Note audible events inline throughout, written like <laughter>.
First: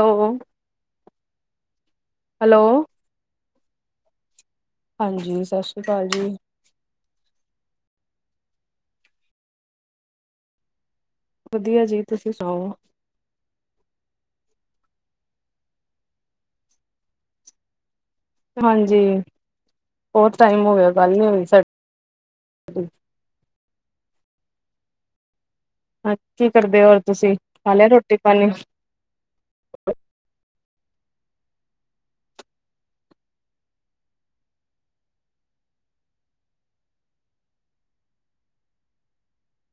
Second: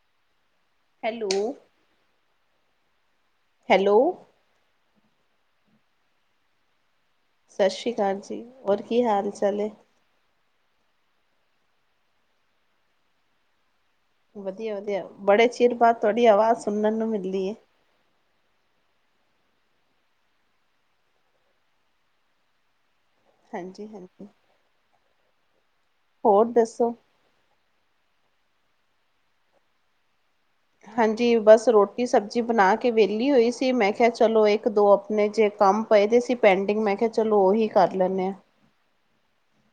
Hello hello, hello hello ਹਾਂਜੀ ਸਤਿ ਸ੍ਰੀ ਅਕਾਲ ਜੀ। ਸਤਿ ਸ਼੍ਰੀ ਅਕਾਲ ਜੀ ਹੋਰ ਕੀ ਹਾਲ ਚਾਲ ਏ? ਵਧੀਆ ਜੀ ਤੁਸੀਂ ਸੁਣਾਓ ਵਧੀਆ-ਵਧੀਆ ਬੜੇ ਚਿਰ ਬਾਅਦ ਤੁਹਾਡੀ ਆਵਾਜ਼ ਸੁਣਨ ਨੂੰ ਮਿਲੀ ਏ। ਹਾਂਜੀ, ਬਹੁਤ ਟਾਈਮ ਹੋ ਗਿਆ ਗੱਲ ਨੀ ਹੋਈ ਸਾਡੀੇ। ਹਾਂਜੀ-ਹਾਂਜੀ ਹਾਂ ਕੀ ਕਰਦੇ ਹੋ ਦੱਸੋ ਹੋਰ ਤੁਸੀਂ, ਖਾ ਲਿਆ ਰੋਟੀ ਪਾਣੀ? ਹਾਂਜੀ ਬਸ ਰੋਟੀ ਸਬਜ਼ੀ ਬਣਾ ਕੇ ਵਿਹਲੀ ਹੋਈ ਸੀ ਮੈਂ ਕਿਹਾ ਚਲੋ ਇੱਕ ਦੋ ਆਪਣੇ ਜੇ ਕੰਮ ਪਏ ਦੇ ਸੀ ਪਿੰਡਿੰਗ ਮੈਂ ਕਿਹਾ ਚਲੋ ਉਹੀ ਕਰ ਲੈਂਦੇ ਹਾਂ।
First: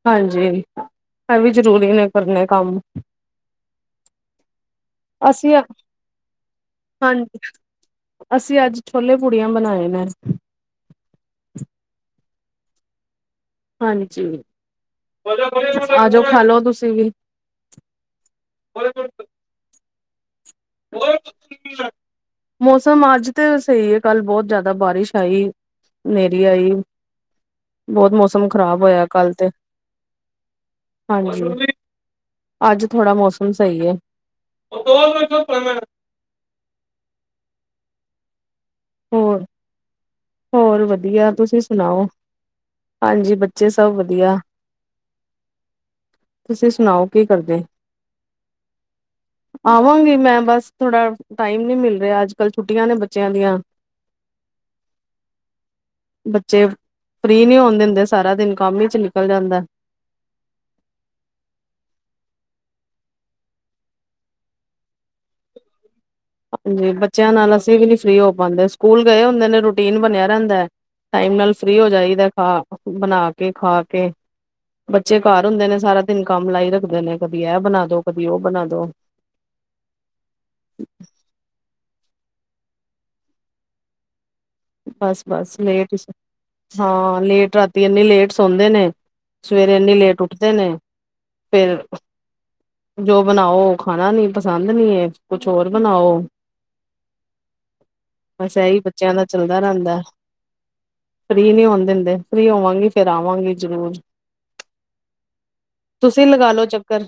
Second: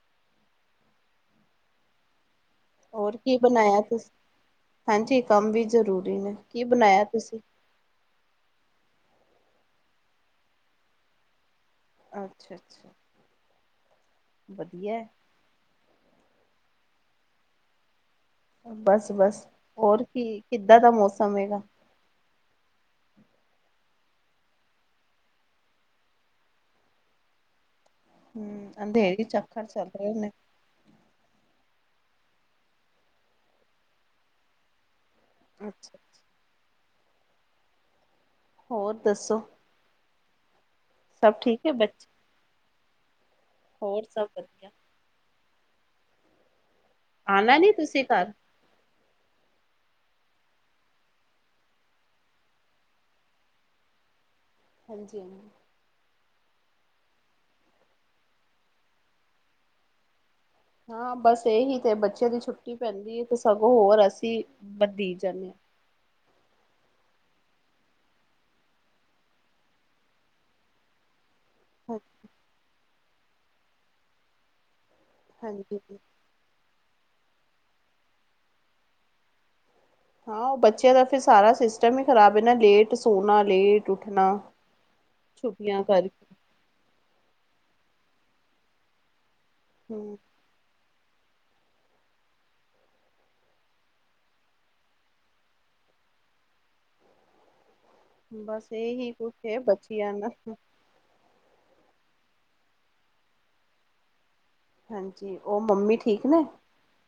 ਹਾਂਜੀ, ਇਹ ਵੀ ਜ਼ਰੂਰੀ ਨੇ ਕਰਨੇ ਕੰਮ। ਹੋਰ ਕੀ ਬਣਾਇਆ ਤੁਸੀ, ਹਾਂਜੀ ਕੰਮ ਅਸੀਂ ਵੀ ਜ਼ਰੂਰੀ ਨੇ ਕੀ ਬਣਾਇਆ ਹਾਂਜੀ ਤੁਸੀਂ? ਅਸੀਂ ਅੱਜ ਛੋਲੇ ਪੂੜੀਆਂ ਬਣਾਏ ਨੇ। ਅੱਛਾ ਅੱਛਾ ਹਾਂਜੀ, ਵਧੀਆ ਹੈ। ਆ ਜਾਓ ਖਾ ਲੋ ਤੁਸੀਂ ਵੀ। ਬਸ ਬਸ, ਹੋਰ ਕੀ ਕਿੱਦਾਂ ਦਾ ਮੌਸਮ ਹੈਗਾ? ਮੌਸਮ ਅੱਜ ਤੇ ਸਹੀ ਹੈ ਕੱਲ੍ਹ ਬਹੁਤ ਜ਼ਿਆਦਾ ਬਾਰਿਸ਼ ਆਈ। ਨੇਰੀ ਆਈ। ਬਹੁਤ ਮੌਸਮ ਹਮ ਖ਼ਰਾਬ ਹੋਇਆ ਅੰਧੇਰੀ ਕੱਲ ਤੇ, ਚੱਕਰ ਚੱਲ ਰਹੇ ਨੇ ਹਾਂਜੀ। ਅੱਜ ਥੋੜਾ ਮੌਸਮ ਸਹੀ ਹੈ। ਅੱਛਾ ਹੋਰ ਦੱਸੋ। ਹੋਰ ਵਧੀਆ, ਸਭ ਤੁਸੀਂ ਠੀਕ ਹੈ ਸੁਣਾਓ, ਬੱਚੇ ਹਾਂਜੀ ਬੱਚੇ ਸਭ ਵਧੀਆ। ਤੁਸੀਂ ਸੁਣਾਓ ਕੀ ਆਣਾ ਕਰਦੇ? ਨੀ ਤੁਸੀਂ <inaudible> ਆਵਾਂਗੀ ਮੈਂ ਬਸ ਥੋੜਾ ਟਾਈਮ ਨੀ ਮਿਲ ਰਿਹਾ ਅੱਜਕੱਲ੍ਹ ਛੁੱਟੀਆਂ ਨੇ ਬੱਚਿਆਂ ਦੀਆਂ। ਹਾਂਜੀ-ਹਾਂਜੀ ਬੱਚੇ, ਫਰੀ ਨੀ ਹੋਣ ਦਿੰਦੇ ਸਾਰਾ ਦਿਨ ਕੰਮ ਹੀ ਵਿੱਚ ਨਿਕਲ ਜਾਂਦਾ। ਹਾਂ ਬਸ ਇਹੀ ਤੇ ਬੱਚੇ ਦੀ ਛੁੱਟੀ ਪੈਂਦੀ ਹੈ ਤੇ ਸਗੋਂ ਹੋਰ ਅਸੀਂ ਬਦੀ ਜਾਂਦੇ ਹਾਂ। ਹਾਂਜੀ ਬੱਚਿਆਂ ਨਾਲ ਅਸੀਂ ਵੀ ਨੀ ਫਰੀ ਹੋ ਪਾਉਦੇ ਸਕੂਲ ਗਏ ਹੁੰਦੇ ਨੇ ਰੂਟੀਨ ਬਣਿਆ ਰਹਿੰਦਾ ਹੈ। ਟਾਈਮ ਨਾਲ ਫਰੀ ਹੋ ਹਾਂ ਜਾਈਦਾ ਖਾ ਬਣਾ ਕੇ ਖਾ ਕੇ ਬੱਚੇ ਘਰ ਹੁੰਦੇ ਹਾਂਜੀ ਨੇ ਜੀ ਸਾਰਾ ਦਿਨ। ਕੰਮ ਲਾਈ ਰੱਖਦੇ ਨੇ ਕਦੀ ਇਹ ਬਣਾ ਦੋ ਕਦੀ ਉਹ ਬਣਾ ਦੋ। ਹਾਂ, ਉਹ ਬੱਚਿਆਂ ਦਾ ਫਿਰ ਸਾਰਾ ਸਿਸਟਮ ਹੀ ਖ਼ਰਾਬ ਇਹ ਨਾ ਲੇਟ ਸੋਣਾ, ਲੇਟ ਉੱਠਣਾ। ਬਸ-ਬਸ ਛੁੱਟੀਆਂ ਲੇਟ ਹੀ ਕਰਕੇ ਹਾਂ ਲੇਟ ਰਾਤੀ ਇੰਨੀ ਲੇਟ ਸੌਦੇ ਨੇ। ਸਵੇਰੇ ਇਨੀ ਹਮ ਲੇਟ ਉੱਠਦੇ ਨੇ ਫਿਰ ਜੋ ਬਣਾਓ ਉਹ ਖਾਣਾ ਨੀ ਪਸੰਦ ਨਹੀਂ ਏ ਕੁਛ ਹੋਰ ਬਣਾਓ। ਬਸ ਇਹੀ ਕੁਛ ਹੈ ਰਲਦਾ ਰਹਿੰਦਾ ਬੱਚਿਆਂ ਨਾਲ ਫ੍ਰਰੀ ਨਹੀਂ ਹੋਣ ਦਿੰਦੇ, ਫ੍ਰਰੀ ਹੋਵਾਂਗੀ ਫੇਰ ਆਵਾਂਗੀ ਜ਼ਰੂਰ। ਹਾਂਜੀ ਉਹ ਮੰਮੀ ਤੁਸੀਂ ਲਗਾ ਲੋ ਚੱਕਰ।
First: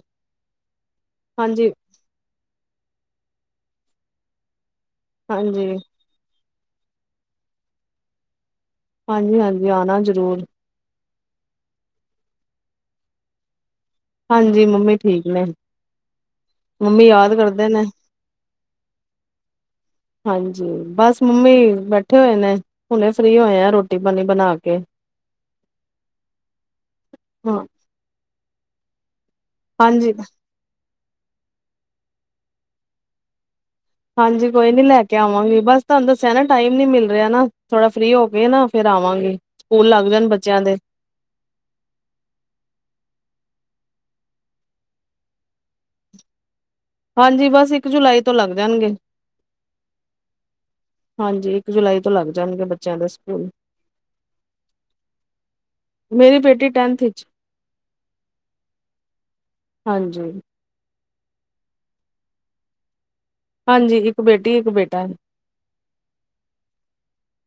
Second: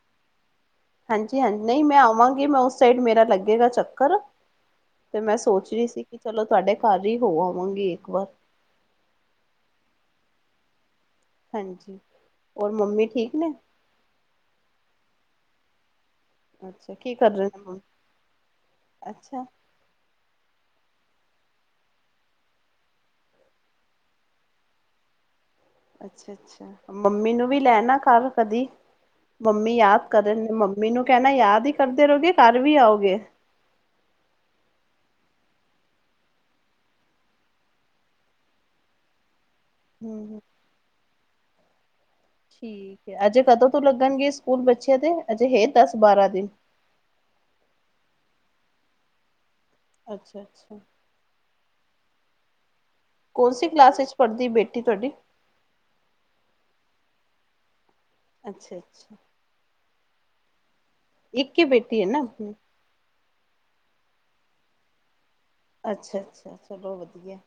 ਹਾਂਜੀ-ਹਾਂਜੀ ਹਾਂਜੀ ਨਹੀਂ ਮੈਂ ਆਵਾਂਗੀ ਮੈਂ ਉਸ ਸਾਈਡ ਮੇਰਾ ਲੱਗੇਗਾ ਚੱਕਰ। ਤੇ ਮੈਂ ਹਾਂਜੀ ਸੋਚ ਰਹੀ ਸੀ ਕਿ ਚਲੋ ਤੁਹਾਡੇ ਘਰ ਹੀ ਹੋ ਆਵਾਂਗੀ ਇੱਕ ਵਾਰ। ਹਾਂਜੀ-ਹਾਂਜੀ ਆਉਣਾ ਜ਼ਰੂਰ। ਹਾਂਜੀ, ਹੋਰ ਮੰਮੀ ਠੀਕ ਨੇ? ਹਾਂਜੀ ਮੰਮੀ ਠੀਕ ਨੇ, ਅੱਛਾ ਮੰਮੀ ਕੀ ਕਰ ਯਾਦ ਰਹੇ ਕਰਦੇ ਮੰਮੀ ਨੇ। ਅੱਛਾ ਹਾਂਜੀ, ਬਸ ਮੰਮੀ ਬੈਠੇ ਹੋਏ ਨੇ। ਹੁਣੇ ਫ੍ਰਰੀ ਹੋਏ ਆ ਰੋਟੀ- ਪਾਣੀ ਬਣਾ ਕੇ। ਅੱਛਾ-ਅੱਛਾ, ਮੰਮੀ ਨੂੰ ਵੀ ਹਾਂ ਲੈ ਨਾ ਘਰ ਕਦੀ ਮੰਮੀ ਯਾਦ ਹਾਂਜੀ ਕਰਨ ਨੇ ਮੰਮੀ ਮੈਨੂੰ ਕਹਿਣਾ ਯਾਦ ਹੀ ਕਰਦੇ ਰਹੋਗੇ ਘਰ ਵੀ ਆਓਗੇ। ਹਾਂਜੀ, ਕੋਈ ਨੀ ਲੈ ਕੇ ਆਵਾਂਗੇ ਬਸ ਤੁਹਾਨੂੰ ਦੱਸਿਆ ਨਾ ਟਾਈਮ ਨੀ ਮਿਲ ਰਿਹਾ ਨਾ ਥੋੜਾ ਫਰੀ ਹੋ ਕੇ ਨਾ ਫੇਿਰ ਆਵਾਂਗੇ। ਸਕੂਲ ਲੱਗ ਜਾਣ ਹਮ ਬੱਚਿਆਂ ਦੇ। ਠੀਕ ਹੈ, ਅਜੇ ਕਦੋਂ ਤੋਂ ਲੱਗਣਗੇ ਸਕੂਲ ਬੱਚਿਆਂ ਦੇ? ਅਜੇ ਹੇ ਦਸ-ਬਾਰਾਂ ਦਿਨ। ਹਾਂਜੀ, ਬਸ ਇੱਕ ਜੁਲਾਈ ਤੋਂ ਲੱਗ ਜਾਣਗੇ। ਅੱਛਾ-ਅੱਛਾ। ਹਾਂਜੀ, ਇੱਕ ਜੁਲਾਈ ਤੋਂ ਲੱਗ ਜਾਣਗੇ ਬੱਚਿਆਂ ਦੇ ਸ ਕੌਣਸੀ ਕਲਾਸ ਵਿੱਚ ਪੜ੍ਹਦੀ ਬੇਟੀ ਤੁਹਾਡੀ? ਮੇਰੀ ਬੇਟੀ ਟੈਨਥ ਚ। ਅੱਛਾ-ਅੱਛਾ। ਹਾਂਜੀ। ਇੱਕ ਹੀ ਬੇਟੀ ਹੈ ਨਾ। ਹਾਂਜੀ ਇੱਕ ਬੇਟੀ, ਇੱਕ ਬੇਟਾ ਹੈ। ਅੱਛਾ- ਅੱਛਾ, ਚਲੋ ਵਧੀਆ।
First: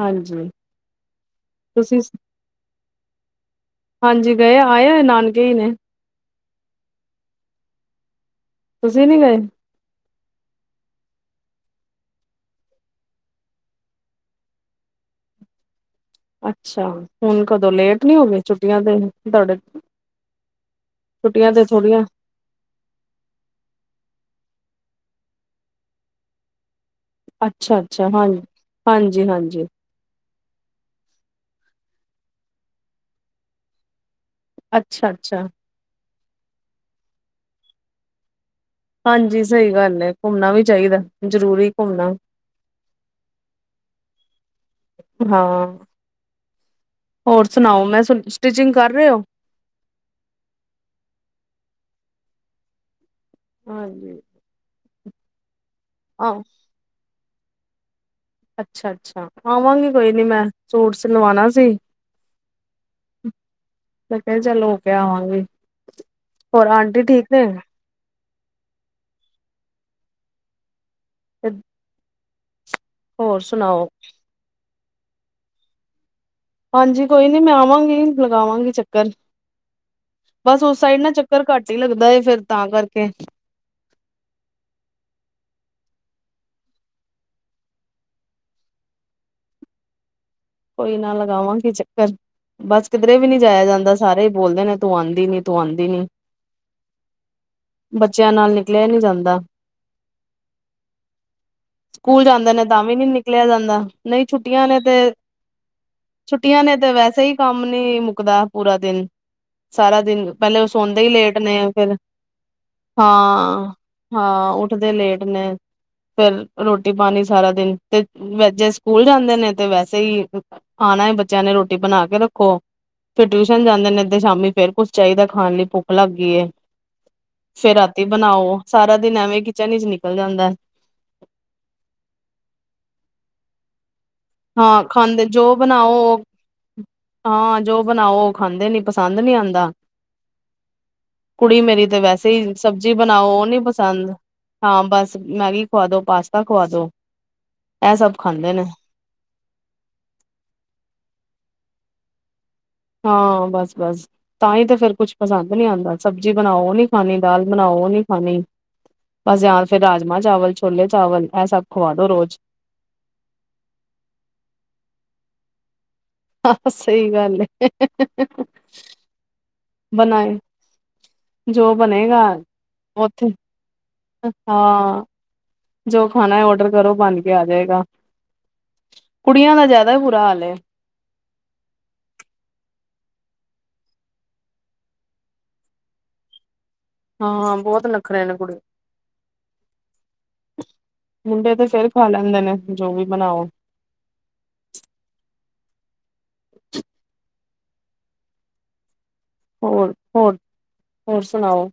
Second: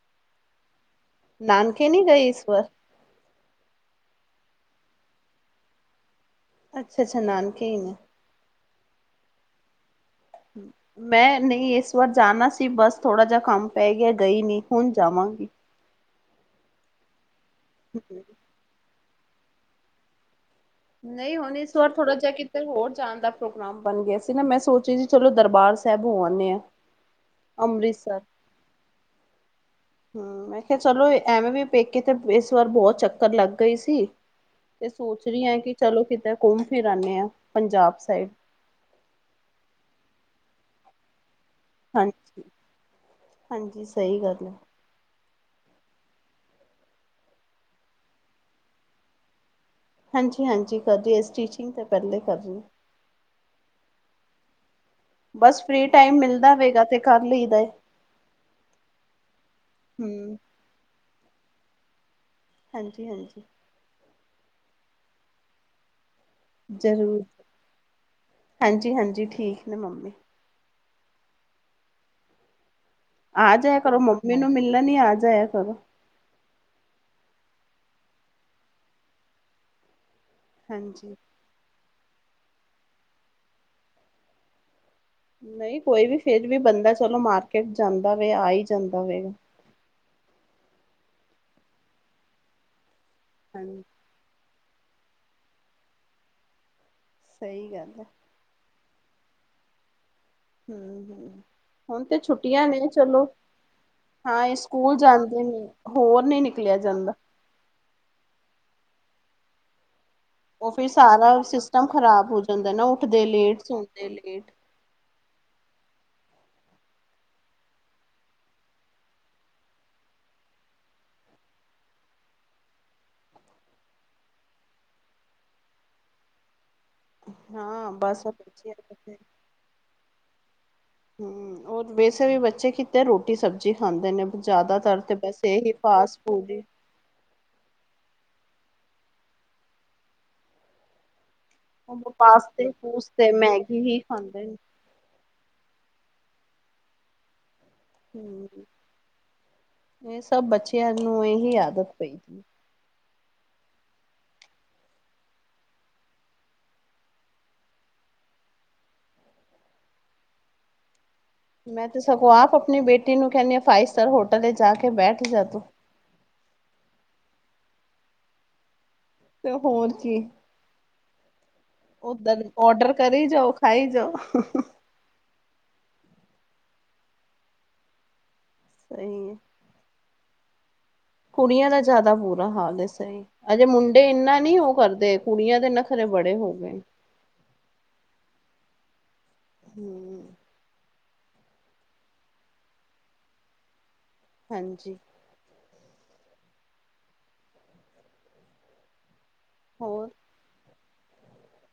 ਹਾਂਜੀ। ਨਾਨਕੇ ਤੁਸੀਂ ਨੀ ਗਏ ਇਸ ਵਾਰ। ਹਾਂਜੀ, ਗਏ ਆਏ ਨਾਨਕੇ ਹੀ ਨੇ। ਅੱਛਾ-ਅੱਛਾ, ਨਾਨਕੇ ਹੀ ਨੇ। ਤੁਸੀਂ ਨੀ ਗਏ? ਹੂੰ-ਹੂੰ। ਮੈਂ ਨਹੀਂ ਇਸ ਵਾਰ ਜਾਣਾ ਸੀ ਬਸ ਥੋੜ੍ਹਾ ਜਿਹਾ ਕੰਮ ਪੈ ਗਿਆ ਗਈ ਨਹੀਂ ਹੁਣ ਜਾਵਾਂਗੀ। ਅੱਛਾ, ਹੁਣ ਕਦੋਂ ਲੇਟ ਨੀ ਹੋ ਗਈ ਛੁੱਟੀਆਂ ਤੇ ਤੁਹਾਡੇ ਨਹੀਂ, ਛੁੱਟੀਆਂ ਹੁਣ ਤੇ ਇਸ ਵਾਰ ਥੋੜੀਆਂ ਥੋੜਾ ਜਿਹਾ ਕਿ ਹੋਰ ਜਾਣ ਦਾ ਪ੍ਰੋਗਰਾਮ ਬਣ ਗਿਆ ਸੀ ਨਾ ਮੈਂ ਸੋਚਿਆ ਸੀ ਚਲੋ ਦਰਬਾਰ ਸਾਹਿਬ ਹੋ ਆਨੇਆ। ਅੱਛਾ-ਅੱਛਾ, ਹਾਂ, ਹਾਂਜੀ-ਹਾਂਜੀ। ਹੂੰ, ਮੈਂ ਕਿਹਾ ਚਲੋ ਐਵੇਂ ਵੀ ਪੇਕੇ ਤੇ ਇਸ ਵਾਰ ਬਹੁਤ ਚੱਕਰ ਲੱਗ ਗਈ ਸੀ। ਤੇ ਅੱਛਾ ਸੋਚ ਅੱਛਾ ਰਹੀ ਆ ਕਿ ਚਲੋ ਕਿਤੇ ਘੁੰਮ-ਫਿਰ ਆਦੇ ਆ ਪੰਜਾਬ ਸਾਈਡ। ਹਾਂਜੀ, ਸਹੀ ਗੱਲ ਹੈ ਘੁੰਮਣਾ ਵੀ ਚਾਹੀਦਾ ਜ਼ਰੂਰੀ ਘੁੰਮਣਾ ਹਾਂਜੀ-ਹਾਂਜੀ, ਸਹੀ ਗੱਲ ਹੈ। ਹਾਂ। ਹੋਰ ਸੁਣਾਓ, ਮੈਂ ਸਟਿਚਿੰਗ ਕਰ ਰਹੇ ਹੋ? ਹਾਂਜੀ-ਹਾਂਜੀ, ਕਰਦੀ ਏ। ਸਟੀਚਿੰਗ ਤਾਂ ਪਹਿਲੇ ਕਰਦੀ। ਹਾਂਜੀ। ਬਸ ਫ੍ਰੀ ਟਾਈਮ ਆਹ ਮਿਲਦਾ ਵੇਗਾ, ਤੇ ਕਰ ਲਈ ਦਾ ਏ। ਅੱਛਾ-ਅੱਛਾ, ਆਵਾਂਗੀ ਕੋਈ ਨੀ ਹੂੰ ਮੈਂ, ਸੂਟ ਸਿਲਵਾਣਾ ਸੀ ਹਾਂਜੀ-ਹਾਂਜੀ। ਮੈ ਕਿਹਾ ਚੱਲ ਹੋ ਕੇ ਆਵਾਂਗੇ। ਜ਼ਰੂਰ ਹਾਂਜੀ-ਹਾਂਜੀ ਠੀਕ ਨੇ ਮੰਮੀ। ਪੇਬ <unintelligible> ਆ ਜਾਇਆ ਕਰੋ ਮੰਮੀ ਨੂੰ ਮਿਲਣ ਹੀ ਆ ਜਾਇਆ ਕਰੋ। ਹਾਂਜੀ, ਕੋਈ ਨੀ ਮੈਂ ਆਵਾਂਗੀ ਲਗਾਵਾਂਗੀ ਚੱਕਰ ਬਸ ਉਸ ਸਾਈਡ ਨਾ ਹਾਂਜੀ ਚੱਕ ਚੱਕਰ ਘੱਟ ਹੀ ਲੱਗਦਾ ਫਿਰ ਤਾਂ ਕਰਕੇ। ਨਹੀਂ, ਕੋਈ ਵੀ ਫਿਰ ਵੀ ਬੰਦਾ ਚਲੋ ਮਾਰਕੀਟ ਜਾਂਦਾ ਵੇ ਆ ਜਾਂਦਾ ਵੇ। ਕੋਈ ਨਾ ਲਗਾਵਾਂਗੀ ਚੱਕਰ ਬਸ ਕਿਧਰੇ ਵੀ ਨੀ ਜਾਇਆ ਹਾਂਜੀ ਜਾਂਦਾ। ਸਾਰੇ ਹੀ ਬੋਲਦੇ ਨੇ ਤੂੰ ਆਦੀ ਨੀ, ਤੂੰ ਆਦੀ ਨੀ ਸਹੀ ਗੱਲ ਹੈ ਬੱਚਿਆਂ ਨਾਲ ਨ ਲੈ ਨੀ ਜਾਂਦਾ। ਹੂੰ- ਹੂੰ। ਹੁਣ ਤੇ ਸਕੂਲ ਜਾਂਦੇ ਛੁੱਟੀਆਂ ਤਾਂ ਨੇ ਵੀ ਨੀ ਚਲੋ, ਨਿਕਲਿਆ ਜਾਂਦਾ ਨਹੀਂ ਹਾਂ, ਇਹ ਛੁੱਟੀਆਂ ਨੇ ਤੇ ਸਕੂਲ ਜਾਂਦੇ ਨੇ। ਹੋਰ ਨਹੀਂ ਛੁੱਟੀਆਂ ਨੇ ਨਿਕਲਿਆ ਤੇ ਜਾਂਦਾ। ਵੈਸੇ ਹੀ ਕੰਮ ਨੀ ਮੁੱਕਦਾ ਪੂਰਾ ਦਿਨ, ਸਾਰਾ ਦਿਨ ਪਹਿਲੇ ਉਹ ਫਿਰ ਸੌਂਦੇ ਹੀ ਲੇਟ ਸਾਰਾ ਨੇ, ਸਿਸਟਮ ਫਿਰ ਖ਼ਰਾਬ ਹੋ ਜਾਂਦਾ ਨਾ ਉੱਠਦੇ ਲੇਟ ਹਾਂ, ਸੌਦੇ ਲੇਟ ਹਾਂ ਦੇ ਲੇਟ ਨੇ। ਫਿਰ ਰ੍ਹੋਟੀ-ਪਾਣੀ ਸਾਰਾ ਦਿਨ, ਤੇ ਵਿੱਚ ਜੇ ਸਕੂਲ ਜਾਂਦੇ ਨੇ, ਤੇ ਵੈਸੇ ਹੀ ਆਣਾ ਏ ਬੱਚਿਆਂ ਨੇ, ਰੋਟੀ ਬਣਾਕੇ ਰੱਖੋ। ਫਿਰ ਟਿਊਸ਼ਨ ਜਾਂਦੇ ਨੇ, ਤੇ ਸ਼ਾਮੀ ਫਿਰ ਕੁਛ ਚਾਹੀਦਾ ਖਾਣ ਲਈ ਭੁੱਖ ਲੱਗ ਗਈ ਏ। ਫਿਰ ਹਾਂ ਰ੍ਹਾਤੀ ਬਸ ਉਹ ਬਣਾਓ, ਬੱਚੇ ਸਾਰਾ ਦਿਨ ਐਵੇਂ ਕਿਚਨ'ਚ ਨਿਕਲ ਜਾਂਦਾ। ਹੂੰ, ਔਰ ਵੈਸੇ ਵੀ ਬੱਚੇ ਕਿਤੇ ਰੋਟੀ, ਸਬਜ਼ੀ ਖਾਂਦੇ ਨੇ। ਹਾਂ ਜ਼ਿਆਦਾਤਰ ਤੇ ਖਾਂਦੇ ਬਸ ਜੋ ਇਹੀ ਬਣਾਓ ਫਾਸ-ਫੂਡ ਹੀ। ਹਾਂ, ਜੋ ਬਣਾਓ ਉਹ ਖਾਂਦੇ ਨੀ, ਪਸੰਦ ਨੀ ਆਂਦਾ। ਕੁੜੀ ਮੇਰੀ ਤੇ ਉਹ ਵੈਸੇ ਹੀ ਪਾਸਤੇ ਸਬਜ਼ੀ ਬਣਾਉ, ਪੂਸਤੇ ਉਹ ਨੀ ਮੈਗੀ ਹੀ ਪਸੰਦ ਖਾਂਦੇ ਨੇ ਹਾਂ, ਬਸ। ਮੈਗੀ ਖਵਾ ਦੋ, ਪਾਸਤਾ ਖਵਾ ਦੋ, ਐ ਸਭ ਖਾਂਦੇ ਨੇ। ਹੂੰ ਇਹ ਸਭ ਬੱਚਿਆਂ ਨੂੰ, ਇਹੀ ਆਦਤ ਪਈ। ਹਾਂ, ਬਸ-ਬਸ। ਤਾਂ ਹੀ, ਤਾਂ ਫੇਰ ਕੁਛ ਪਸੰਦ ਨੀ ਆਂਦਾ, ਸਬਜ਼ੀ ਬਣਾਓ ਓ ਨੀ ਖਾਣੀ, ਦਾਲ ਬਣਾਓ ਨੀ ਖਾਣੀ ਬਸ ਯਾ ਫਿਰ ਰਾਜਮਾਂ-ਚਾਵਲ, ਛੋਲੇ-ਚਾਵਲ। ਮੈਂ ਤੇ ਸਗੋਂ ਆਪ ਬੇਟੀ ਨੂੰ ਕਹਿੰਨੀ ਆਂ, ਫਾਈਵ-ਸਟਾਰ ਹੋਟਲ ਤੇ ਜਾਕੇ ਬੈਠ ਜਾ ਤੂ। ਹਾਂ, ਸਹੀ ਗੱਲ ਏ‌। ਤੇ ਹੋਰ ਕੀ, ਜੋ ਬਣੇਗਾ ਉੱਧਰ ਔਡਰ ਕਰੀ ਉੱਥੇ ਜਾਓ, ਖਾਈ ਜਾਓ। ਹਾਂ। ਜੋ ਖਾਣਾ ਹੈ, ਔਡਰ ਕਰੋ ਬੰਨਕੇ ਆ ਜਾਏਗਾ। ਸਹੀ ਹੈ ਕੁੜੀਆਂ ਦਾ ਜ਼ਿਆਦਾ ਬੁਰਾ ਹਾਲ ਏ। ਕੁੜੀਆਂ ਦਾ ਜ਼ਿਆਦਾ ਬੁਰਾ ਹਾਲ ਹੈ, ਸਹੀ ਅਜੇ ਮੁੰਡੇ ਇੰਨਾ ਨਹੀਂ ਉਹ ਕਰਦੇ, ਕੁੜੀਆਂ ਦੇ ਨਖਰੇ ਬੜੇ ਹੋ ਗਏ। ਹਾਂ, ਬਹੁਤ ਨੱਖਰੇ ਨੇ ਕੁੜੀ ਹੂੰ ਮੁੰਡੇ ਤੇ ਫੇਰ ਖਾ ਲੈਂਦੇ ਨੇ, ਜੋ ਵੀ ਬਣਾਓ। ਹਾਂਜੀ। ਹੋਰ, ਹੋਰ, ਹੋਰ ਸੁਣਾਓ?